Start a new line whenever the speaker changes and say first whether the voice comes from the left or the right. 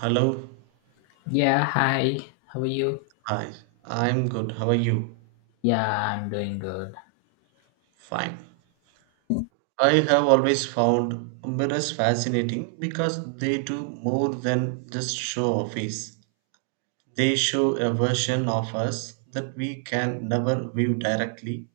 right: Hello.
left: Yeah, hi. How are you?
right: Hi. I'm good. How are you?
left: Yeah, I'm doing good.
right: Fine. I have always found mirrors fascinating because they do more than just show a face. They show a version of us that we can never view directly.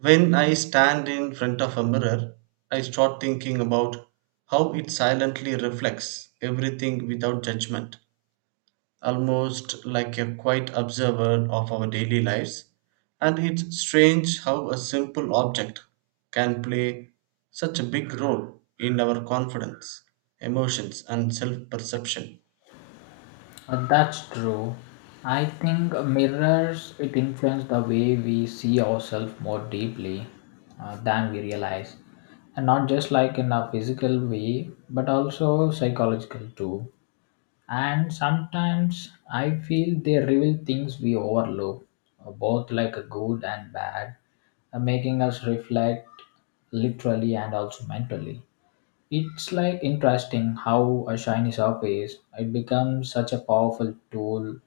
right: When I stand in front of a mirror, I start thinking about how it silently reflects everything without judgment, almost like a quiet observer of our daily lives. And it's strange how a simple object can play such a big role in our confidence, emotions, and self perception.
left: That's true. I think mirrors it influence the way we see ourselves more deeply than we realize, and not just like in a physical way, but also psychological too. And sometimes I feel they reveal things we overlook, both like a good and bad, making us reflect literally and also mentally. It's like interesting how a shiny surface it becomes such a powerful tool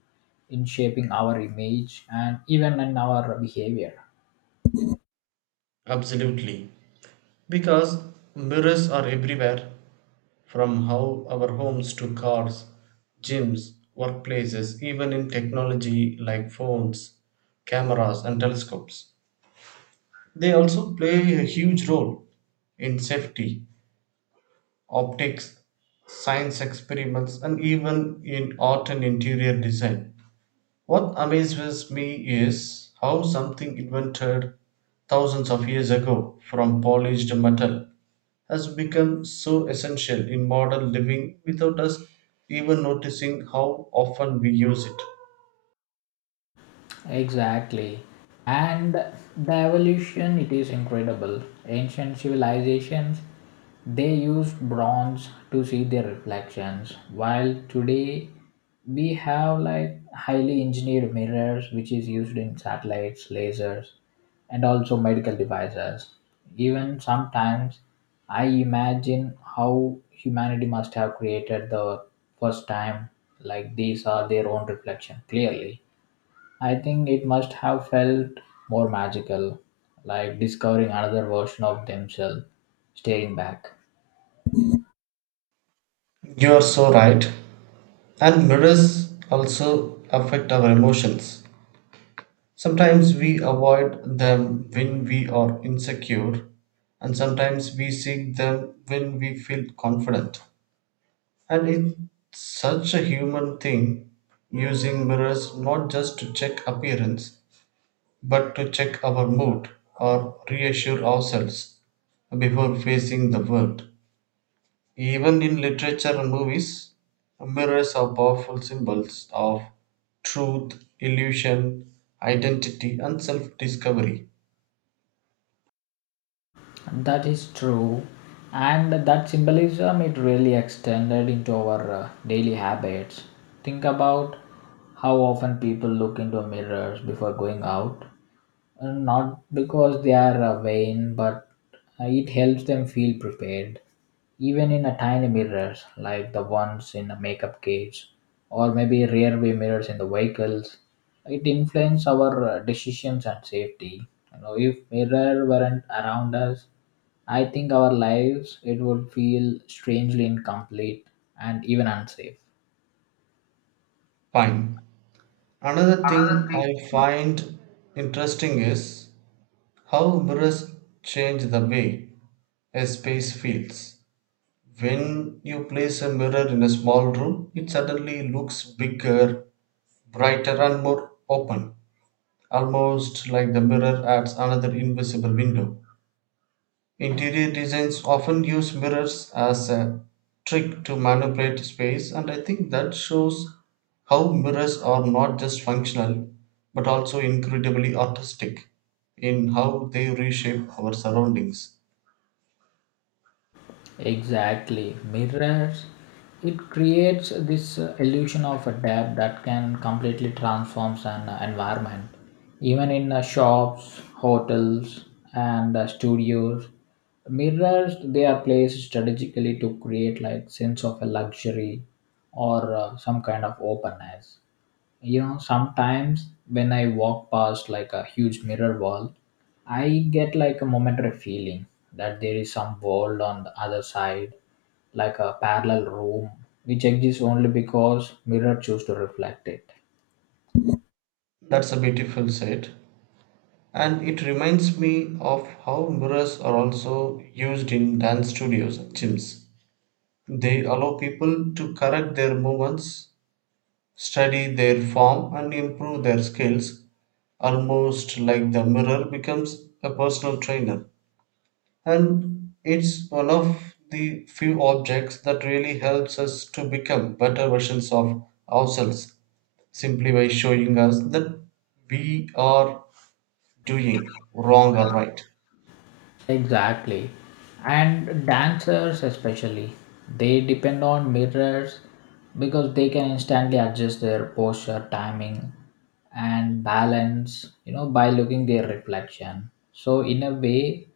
left: in shaping our image and even in our behavior.
right: Absolutely. Because mirrors are everywhere, from how our homes to cars, gyms, workplaces, even in technology like phones, cameras, and telescopes. They also play a huge role in safety, optics, science experiments, and even in art and interior design. What amazes me is how something invented thousands of years ago from polished metal has become so essential in modern living without us even noticing how often we use it.
left: Exactly. And the evolution, it is incredible. Ancient civilizations, they used bronze to see their reflections, while today we have like highly engineered mirrors, which is used in satellites, lasers, and also medical devices. Even sometimes I imagine how humanity must have created the first time, like these are their own reflection clearly. I think it must have felt more magical, like discovering another version of themselves staring back.
right: You are so right. And mirrors also affect our emotions. Sometimes we avoid them when we are insecure, and sometimes we seek them when we feel confident. And it's such a human thing using mirrors not just to check appearance, but to check our mood or reassure ourselves before facing the world. Even in literature and movies, mirrors are powerful symbols of truth, illusion, identity, and self discovery.
left: That is true, and that symbolism it really extended into our daily habits. Think about how often people look into mirrors before going out, not because they are vain, but it helps them feel prepared, even in a tiny mirrors like the ones in a makeup case, or maybe rear view mirrors in the vehicles. It influences our decisions and safety. You know, if mirror weren't around us, I think our lives it would feel strangely incomplete and even unsafe.
right: Fine. Another thing I find interesting is how mirrors change the way a space feels. When you place a mirror in a small room, it suddenly looks bigger, brighter, and more open, almost like the mirror adds another invisible window. Interior designs often use mirrors as a trick to manipulate space, and I think that shows how mirrors are not just functional but also incredibly artistic in how they reshape our surroundings.
left: Exactly. Mirrors, it creates this illusion of a depth that can completely transform an environment. Even in shops, hotels, and studios, mirrors they are placed strategically to create like sense of a luxury or some kind of openness. You know, sometimes when I walk past like a huge mirror wall, I get like a momentary feeling that there is some world on the other side, like a parallel room which exists only because mirror choose to reflect it.
right: That's a beautiful set, and it reminds me of how mirrors are also used in dance studios and gyms. They allow people to correct their movements, study their form, and improve their skills, almost like the mirror becomes a personal trainer, and it's one of the few objects that really helps us to become better versions of ourselves, simply by showing us that we are doing wrong or right.
left: Exactly. And dancers, especially, they depend on mirrors because they can instantly adjust their posture, timing, and balance, you know, by looking their reflection. So, in a way,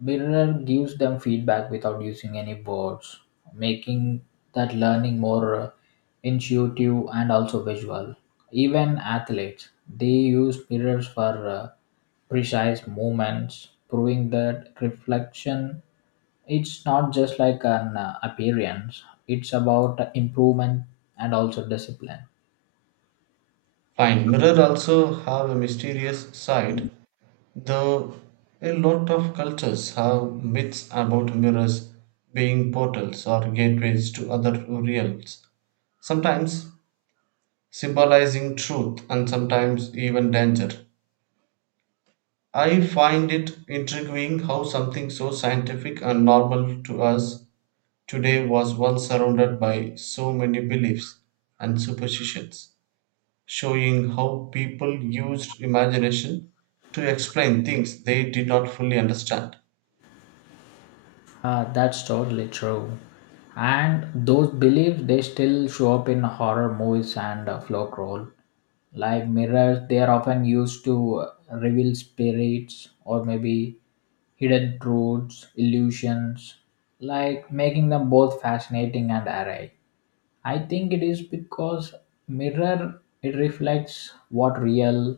left: mirror gives them feedback without using any words, making that learning more intuitive and also visual. Even athletes, they use mirrors for. Precise movements, proving that reflection it's not just like an appearance, it's about improvement and also discipline.
right: Fine. Mirror also have a mysterious side, though. A lot of cultures have myths about mirrors being portals or gateways to other realms, sometimes symbolizing truth and sometimes even danger. I find it intriguing how something so scientific and normal to us today was once surrounded by so many beliefs and superstitions, showing how people used imagination to explain things they did not fully understand.
left: That's totally true. And those beliefs they still show up in horror movies and folk role. Like mirrors, they are often used to reveal spirits or maybe hidden truths, illusions, like making them both fascinating and array. I think it is because mirror it reflects what real,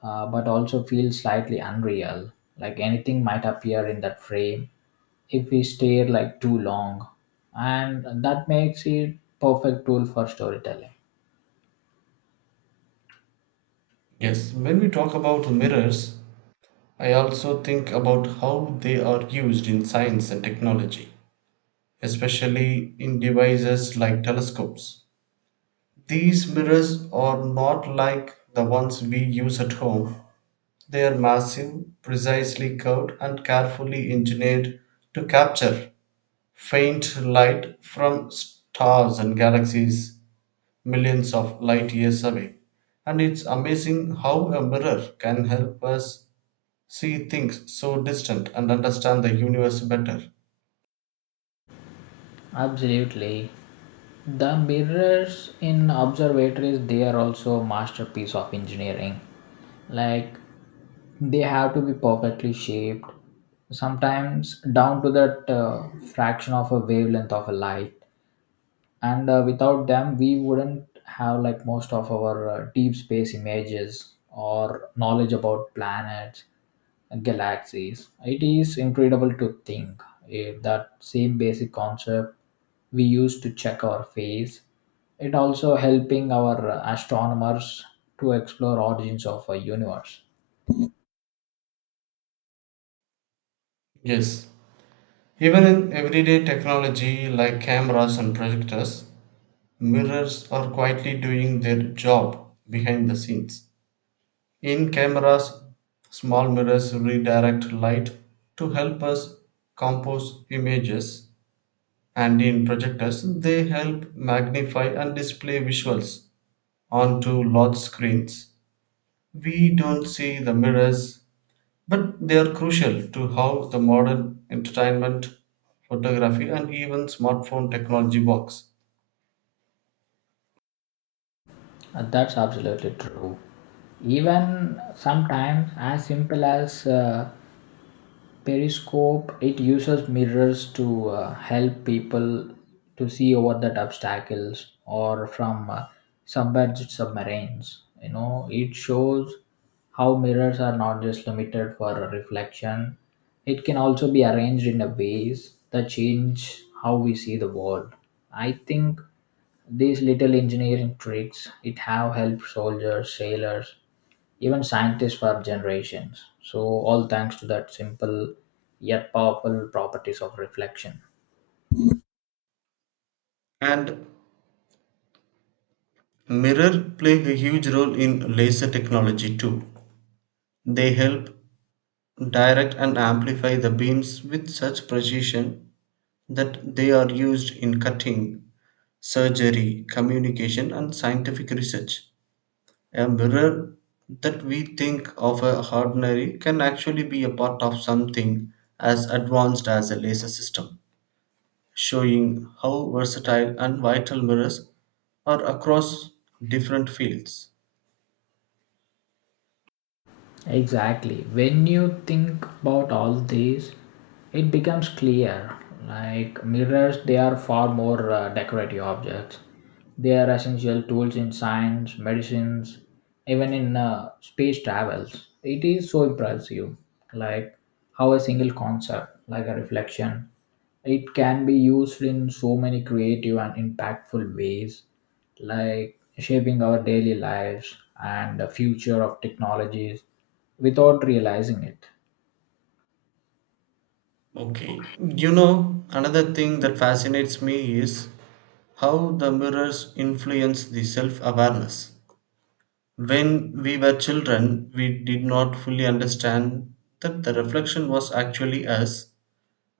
left: but also feels slightly unreal. Like anything might appear in that frame if we stare like too long, and that makes it perfect tool for storytelling.
right: Yes, when we talk about mirrors, I also think about how they are used in science and technology, especially in devices like telescopes. These mirrors are not like the ones we use at home. They are massive, precisely curved, and carefully engineered to capture faint light from stars and galaxies millions of light years away. And it's amazing how a mirror can help us see things so distant and understand the universe better.
left: Absolutely. The mirrors in observatories they are also masterpiece of engineering. Like they have to be perfectly shaped, sometimes down to that fraction of a wavelength of a light, and without them we wouldn't have like most of our deep space images or knowledge about planets and galaxies. It is incredible to think if that same basic concept we use to check our face it also helping our astronomers to explore origins of a universe.
right: Yes, even in everyday technology like cameras and projectors, mirrors are quietly doing their job behind the scenes. In cameras, small mirrors redirect light to help us compose images, and in projectors, they help magnify and display visuals onto large screens. We don't see the mirrors, but they are crucial to how the modern entertainment, photography, and even smartphone technology works.
left: And that's absolutely true, even sometimes as simple as periscope, it uses mirrors to help people to see over that obstacles or from submerged submarines. You know, it shows how mirrors are not just limited for a reflection. It can also be arranged in a ways that change how we see the world. I think these little engineering tricks it have helped soldiers, sailors, even scientists for generations. So, all thanks to that simple yet powerful properties of reflection.
right: And mirror play a huge role in laser technology too. They help direct and amplify the beams with such precision that they are used in cutting, surgery, communication, and scientific research. A mirror that we think of as ordinary can actually be a part of something as advanced as a laser system, showing how versatile and vital mirrors are across different fields.
left: Exactly. When you think about all these, it becomes clear like mirrors, they are far more decorative objects. They are essential tools in science, medicines, even in space travels. It is so impressive, like how a single concept, like a reflection, it can be used in so many creative and impactful ways, like shaping our daily lives and the future of technologies without realizing it.
right: Okay. You know, another thing that fascinates me is how the mirrors influence the self awareness. When we were children, we did not fully understand that the reflection was actually us.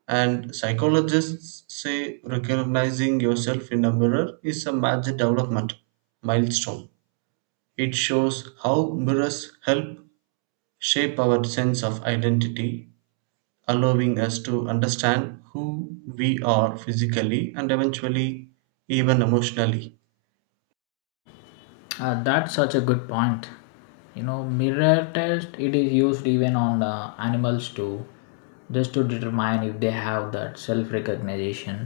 right: And psychologists say recognizing yourself in a mirror is a major development milestone. It shows how mirrors help shape our sense of identity, allowing us to understand who we are physically and eventually even emotionally.
left: That's such a good point. You know, mirror test it is used even on animals too, just to determine if they have that self recognition.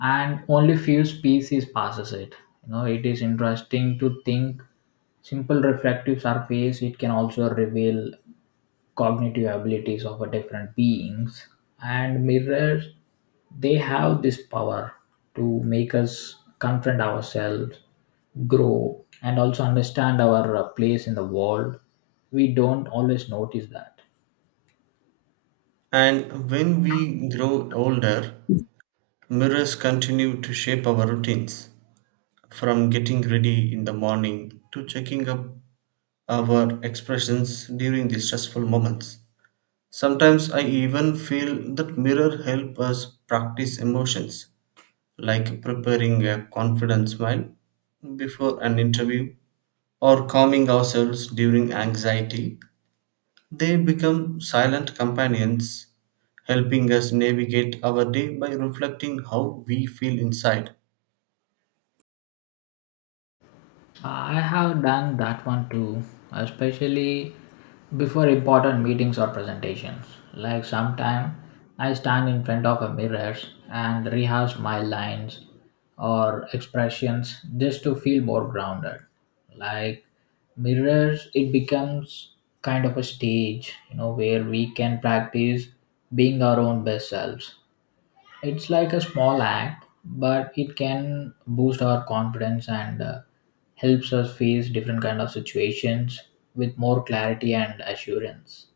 left: And only few species passes it. You know, it is interesting to think simple reflective surface it can also reveal cognitive abilities of a different beings, and mirrors, they have this power to make us confront ourselves, grow, and also understand our place in the world. We don't always notice that.
right: And when we grow older, mirrors continue to shape our routines, from getting ready in the morning to checking up our expressions during the stressful moments. Sometimes I even feel that mirror help us practice emotions, like preparing a confident smile before an interview or calming ourselves during anxiety. They become silent companions, helping us navigate our day by reflecting how we feel inside.
left: I have done that one too, especially before important meetings or presentations. Like sometime I stand in front of a mirror and rehearse my lines or expressions just to feel more grounded. Like mirrors, it becomes kind of a stage, you know, where we can practice being our own best selves. It's like a small act, but it can boost our confidence and helps us face different kind of situations with more clarity and assurance.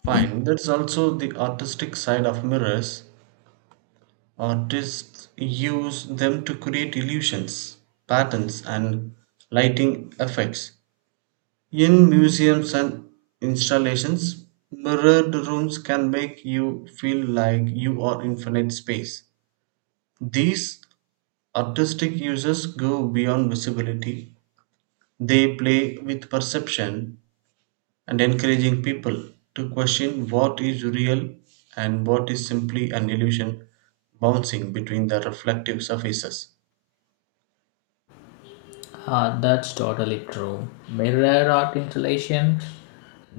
right: Fine, that's also the artistic side of mirrors. Artists use them to create illusions, patterns, and lighting effects. In museums and installations, mirrored rooms can make you feel like you are infinite space. These artistic uses go beyond visibility. They play with perception and encouraging people to question what is real and what is simply an illusion bouncing between the reflective surfaces.
left: Ah, that's totally true. Mirror art installations,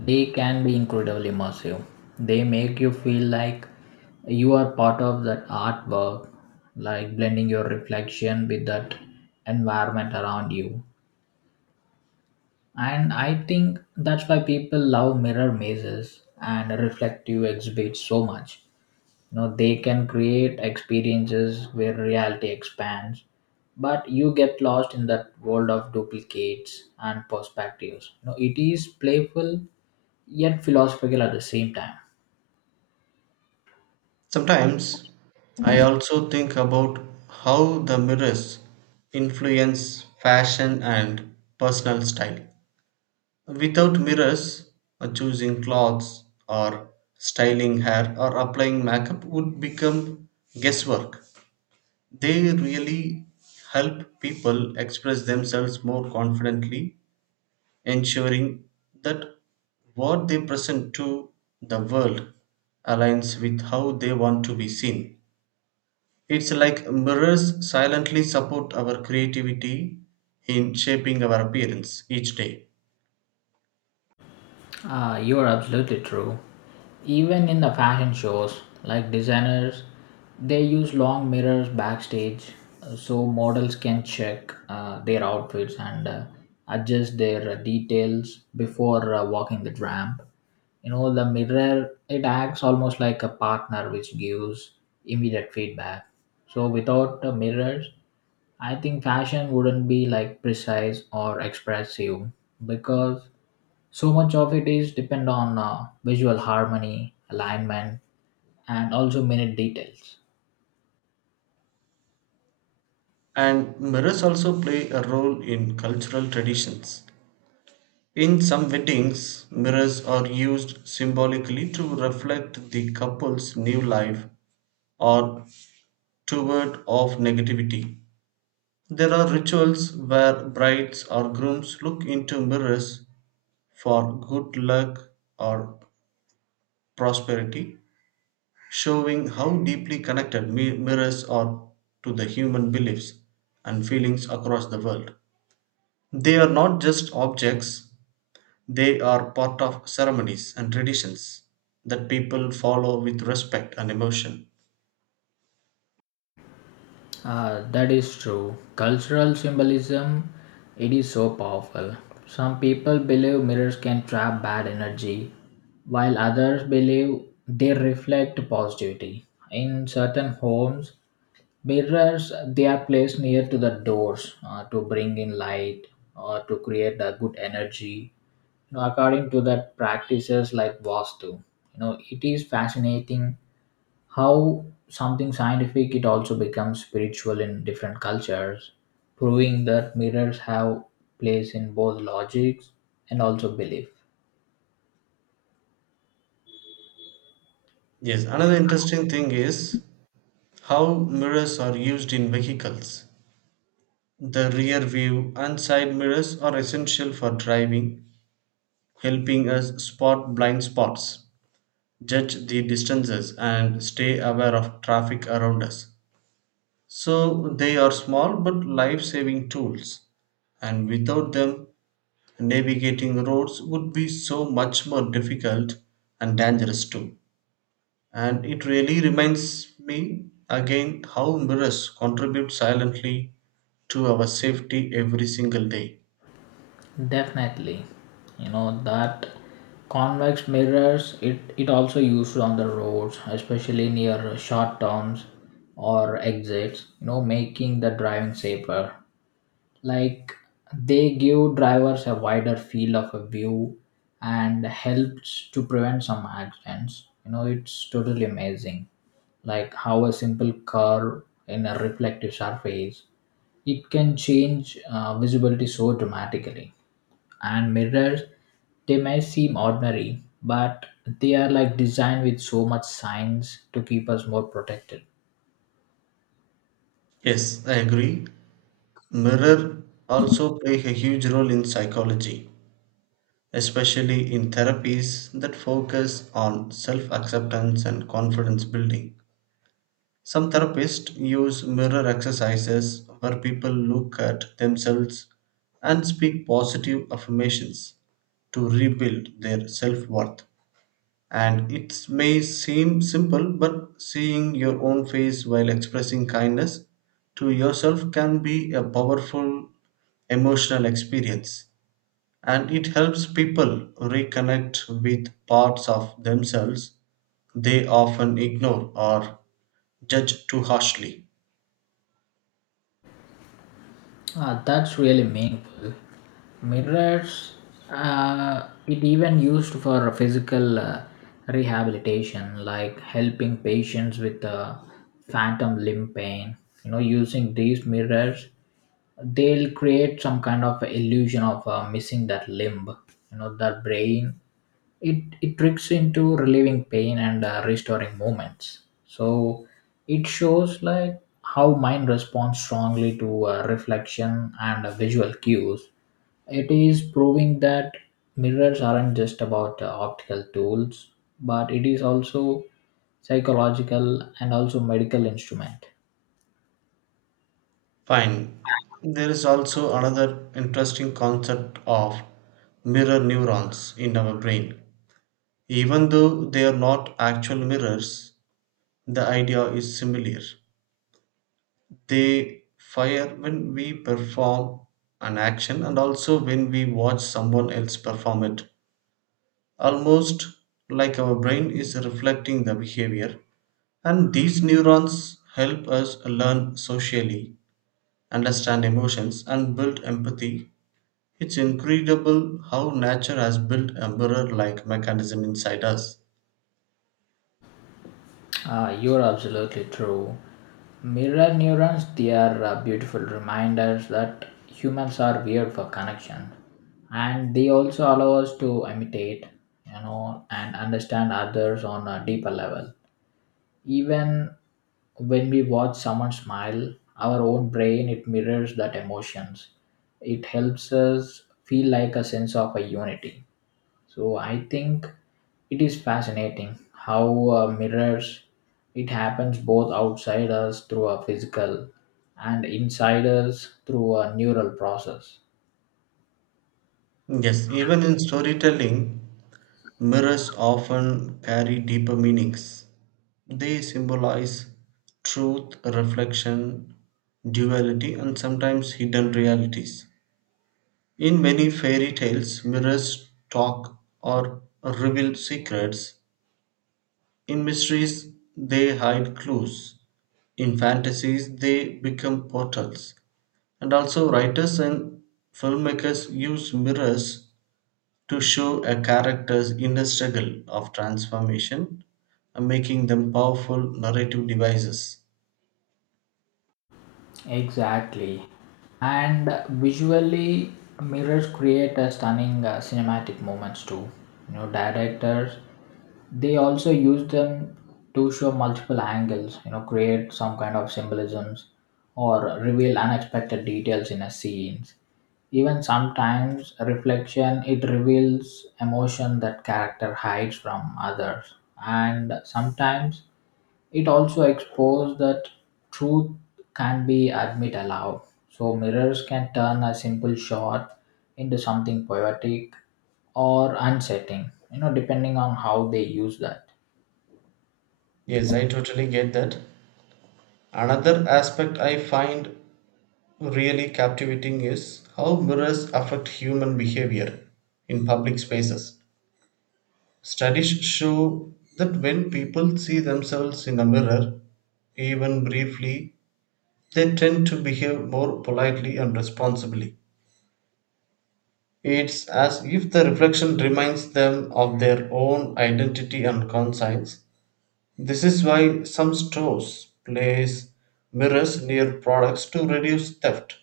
left: they can be incredibly immersive. They make you feel like you are part of that artwork, like blending your reflection with that environment around you. And I think that's why people love mirror mazes and reflective exhibits so much. You know, they can create experiences where reality expands, but you get lost in that world of duplicates and perspectives. You know, it is playful yet philosophical at the same time.
right: Sometimes I also think about how the mirrors influence fashion and personal style. Without mirrors, choosing clothes or styling hair or applying makeup would become guesswork. They really help people express themselves more confidently, ensuring that what they present to the world aligns with how they want to be seen. It's like mirrors silently support our creativity in shaping our appearance each day.
left: Ah, you're absolutely true. Even in the fashion shows, like designers, they use long mirrors backstage so models can check their outfits and adjust their details before walking the ramp. You know, the mirror, it acts almost like a partner which gives immediate feedback. So, without the mirrors, I think fashion wouldn't be like precise or expressive because so much of it is depend on visual harmony alignment and also minute details.
right: And mirrors also play a role in cultural traditions. In some weddings, mirrors are used symbolically to reflect the couple's new life or toward of negativity. There are rituals where brides or grooms look into mirrors for good luck or prosperity, showing how deeply connected mirrors are to the human beliefs and feelings across the world. They are not just objects, they are part of ceremonies and traditions that people follow with respect and emotion.
left: That is true. Cultural symbolism, it is so powerful. Some people believe mirrors can trap bad energy, while others believe they reflect positivity. In certain homes mirrors they are placed near to the doors to bring in light or to create a good energy according to that practices like vastu. You know, it is fascinating how something scientific it also becomes spiritual in different cultures, proving that mirrors have place in both logics and also belief.
right: Yes, another interesting thing is how mirrors are used in vehicles. The rear view and side mirrors are essential for driving, helping us spot blind spots, judge the distances, and stay aware of traffic around us. So they are small but life saving tools, and without them, navigating roads would be so much more difficult and dangerous too. And it really reminds me again how mirrors contribute silently to our safety every single day.
left: Definitely. You know that convex mirrors it also used on the roads, especially near short turns or exits, you know, making the driving safer. Like, they give drivers a wider field of a view and helps to prevent some accidents. You know, it's totally amazing, like how a simple curve in a reflective surface it can change visibility so dramatically. And mirrors, they may seem ordinary, but they are like designed with so much science to keep us more protected.
right: Yes, I agree. Mirror also play a huge role in psychology, especially in therapies that focus on self acceptance and confidence building. Some therapists use mirror exercises where people look at themselves and speak positive affirmations to rebuild their self worth. And it may seem simple, but seeing your own face while expressing kindness to yourself can be a powerful emotional experience, and it helps people reconnect with parts of themselves they often ignore or judge too harshly.
left: Ah, that's really meaningful. Mirrors, it even used for physical rehabilitation, like helping patients with phantom limb pain. You know, using these mirrors, they'll create some kind of illusion of missing that limb. You know, that brain it tricks into relieving pain and restoring movements. So it shows like how mind responds strongly to reflection and visual cues. It is proving that mirrors aren't just about optical tools, but it is also psychological and also medical instrument.
right: Fine. There is also another interesting concept of mirror neurons in our brain. Even though they are not actual mirrors, the idea is similar. They fire when we perform an action and also when we watch someone else perform it, almost like our brain is reflecting the behavior. And these neurons help us learn socially, understand emotions, and build empathy. It's incredible how nature has built a mirror like mechanism inside us.
left: Ah, you're absolutely true. Mirror neurons, they are beautiful reminders that humans are weird for connection. And they also allow us to imitate, you know, and understand others on a deeper level. Even when we watch someone smile, our own brain, it mirrors that emotions. It helps us feel like a sense of a unity. So I think it is fascinating how mirrors it happens both outside us through a physical and inside us through a neural process.
right: Yes, even in storytelling, mirrors often carry deeper meanings. They symbolize truth, reflection, duality, and sometimes hidden realities. In many fairy tales, mirrors talk or reveal secrets; in mysteries, they hide clues; in fantasies, they become portals. And also, writers and filmmakers use mirrors to show a character's inner struggle of transformation, making them powerful narrative devices.
left: Exactly. And visually, mirrors create a stunning cinematic moments too. You know, directors they also use them to show multiple angles. You know, create some kind of symbolisms or reveal unexpected details in a scenes. Even sometimes reflection it reveals emotion that character hides from others, and sometimes it also exposes that truth can be admit aloud. So mirrors can turn a simple shot into something poetic or unsettling, you know, depending on how they use that.
right: Yes, I totally get that. Another aspect I find really captivating is how mirrors affect human behavior in public spaces. Studies show that when people see themselves in a mirror, even briefly, they tend to behave more politely and responsibly. It's as if the reflection reminds them of their own identity and conscience. This is why some stores place mirrors near products to reduce theft.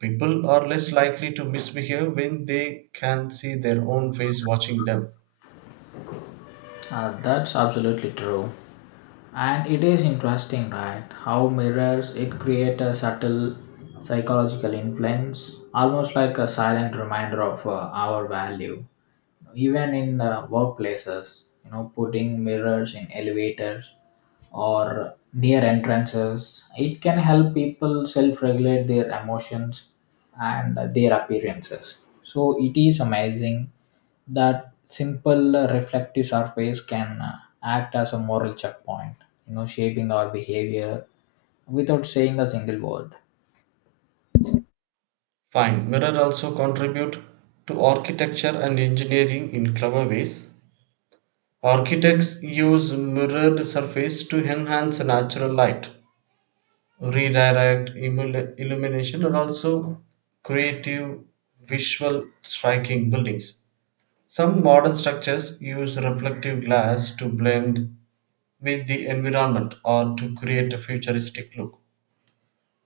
right: People are less likely to misbehave when they can see their own face watching them.
left: That's absolutely true. And it is interesting, right? How mirrors it create a subtle psychological influence, almost like a silent reminder of our value. Even in workplaces, you know, putting mirrors in elevators or near entrances. It can help people self regulate their emotions and their appearances. So it is amazing that simple reflective surface can act as a moral checkpoint, you know, shaping our behavior without saying a single word.
right: Fine. Mirrors also contribute to architecture and engineering in clever ways. Architects use mirrored surface to enhance natural light, redirect illumination, and also creative visual striking buildings. Some modern structures use reflective glass to blend with the environment or to create a futuristic look.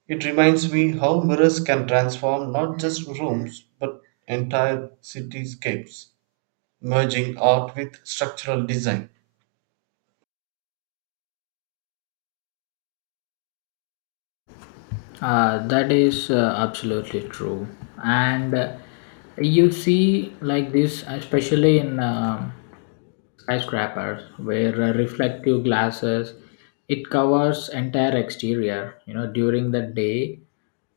right: It reminds me how mirrors can transform not just rooms but entire cityscapes, merging art with structural design.
left: That is absolutely true. And you see, like this, especially in skyscrapers, where reflective glasses it covers entire exterior. You know, during the day,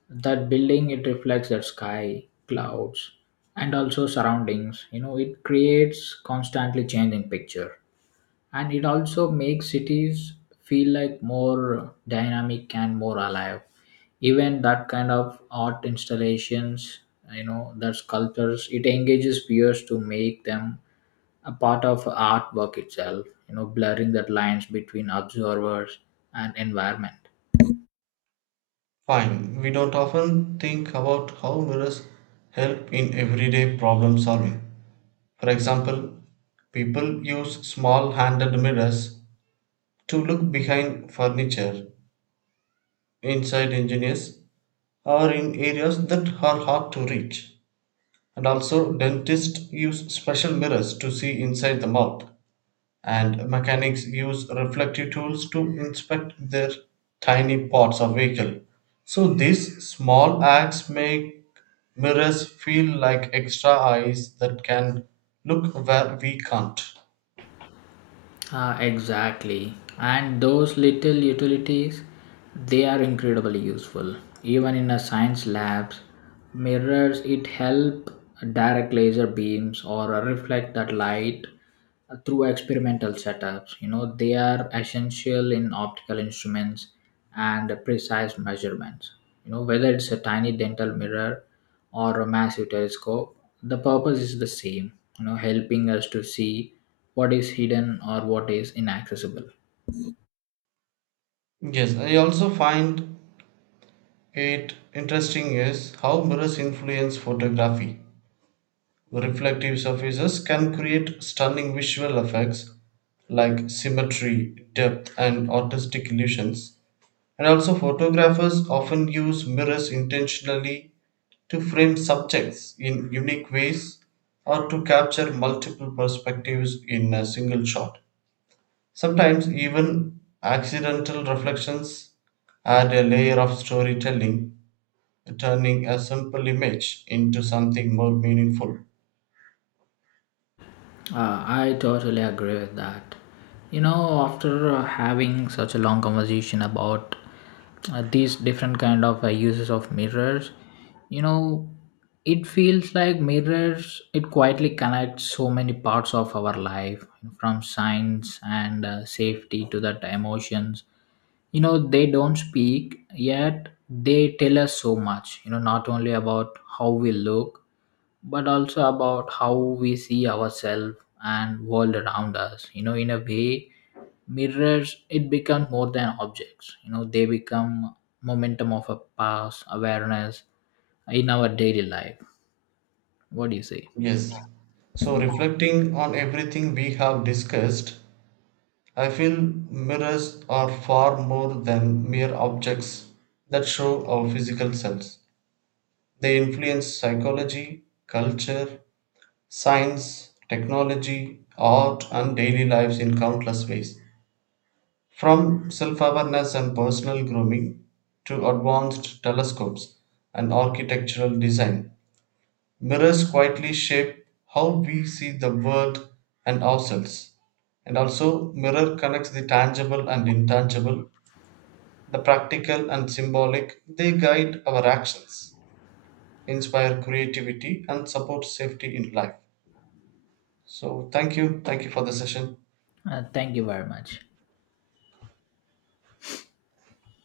left: that building it reflects that sky, clouds, and also surroundings. You know, it creates constantly changing picture and it also makes cities feel like more dynamic and more alive. Even that kind of art installations, you know that sculptures it engages viewers to make them a part of artwork itself, you know, blurring that lines between observers and environment.
right: Fine, we don't often think about how mirrors help in everyday problem solving. For example, people use small handed mirrors to look behind furniture, inside engineers, or in areas that are hard to reach. And also, dentists use special mirrors to see inside the mouth and mechanics use reflective tools to inspect their tiny parts of vehicle, so these small acts make mirrors feel like extra eyes that can look where we can't.
left: Ah, exactly. And those little utilities, they are incredibly useful. Even in a science labs, mirrors it help direct laser beams or reflect that light through experimental setups. You know, they are essential in optical instruments and precise measurements. You know, whether it's a tiny dental mirror or a massive telescope, the purpose is the same. You know, helping us to see what is hidden or what is inaccessible.
right: Yes, I also find it interesting is how mirrors influence photography. Reflective surfaces can create stunning visual effects like symmetry, depth, and artistic illusions. And also, photographers often use mirrors intentionally to frame subjects in unique ways or to capture multiple perspectives in a single shot. Sometimes, even accidental reflections add a layer of storytelling, turning a simple image into something more meaningful.
left: I totally agree with that. You know, after having such a long conversation about these different kind of uses of mirrors, you know, it feels like mirrors. It quietly connects so many parts of our life, from science and safety to that emotions. You know, they don't speak yet they tell us so much. You know, not only about how we look, but also about how we see ourselves and world around us. You know, in a way mirrors it become more than objects. You know, they become momentum of a past awareness in our daily life. What do you say?
right: Yes. So, reflecting on everything we have discussed, I feel mirrors are far more than mere objects that show our physical selves. They influence psychology, culture, science, technology, art, and daily lives in countless ways. From self awareness and personal grooming to advanced telescopes and architectural design, mirrors quietly shape how we see the world and ourselves. And also, mirror connects the tangible and intangible, the practical and symbolic. They guide our actions, inspire creativity, and support safety in life. So, thank you. Thank you for the session.
left: Thank you very much.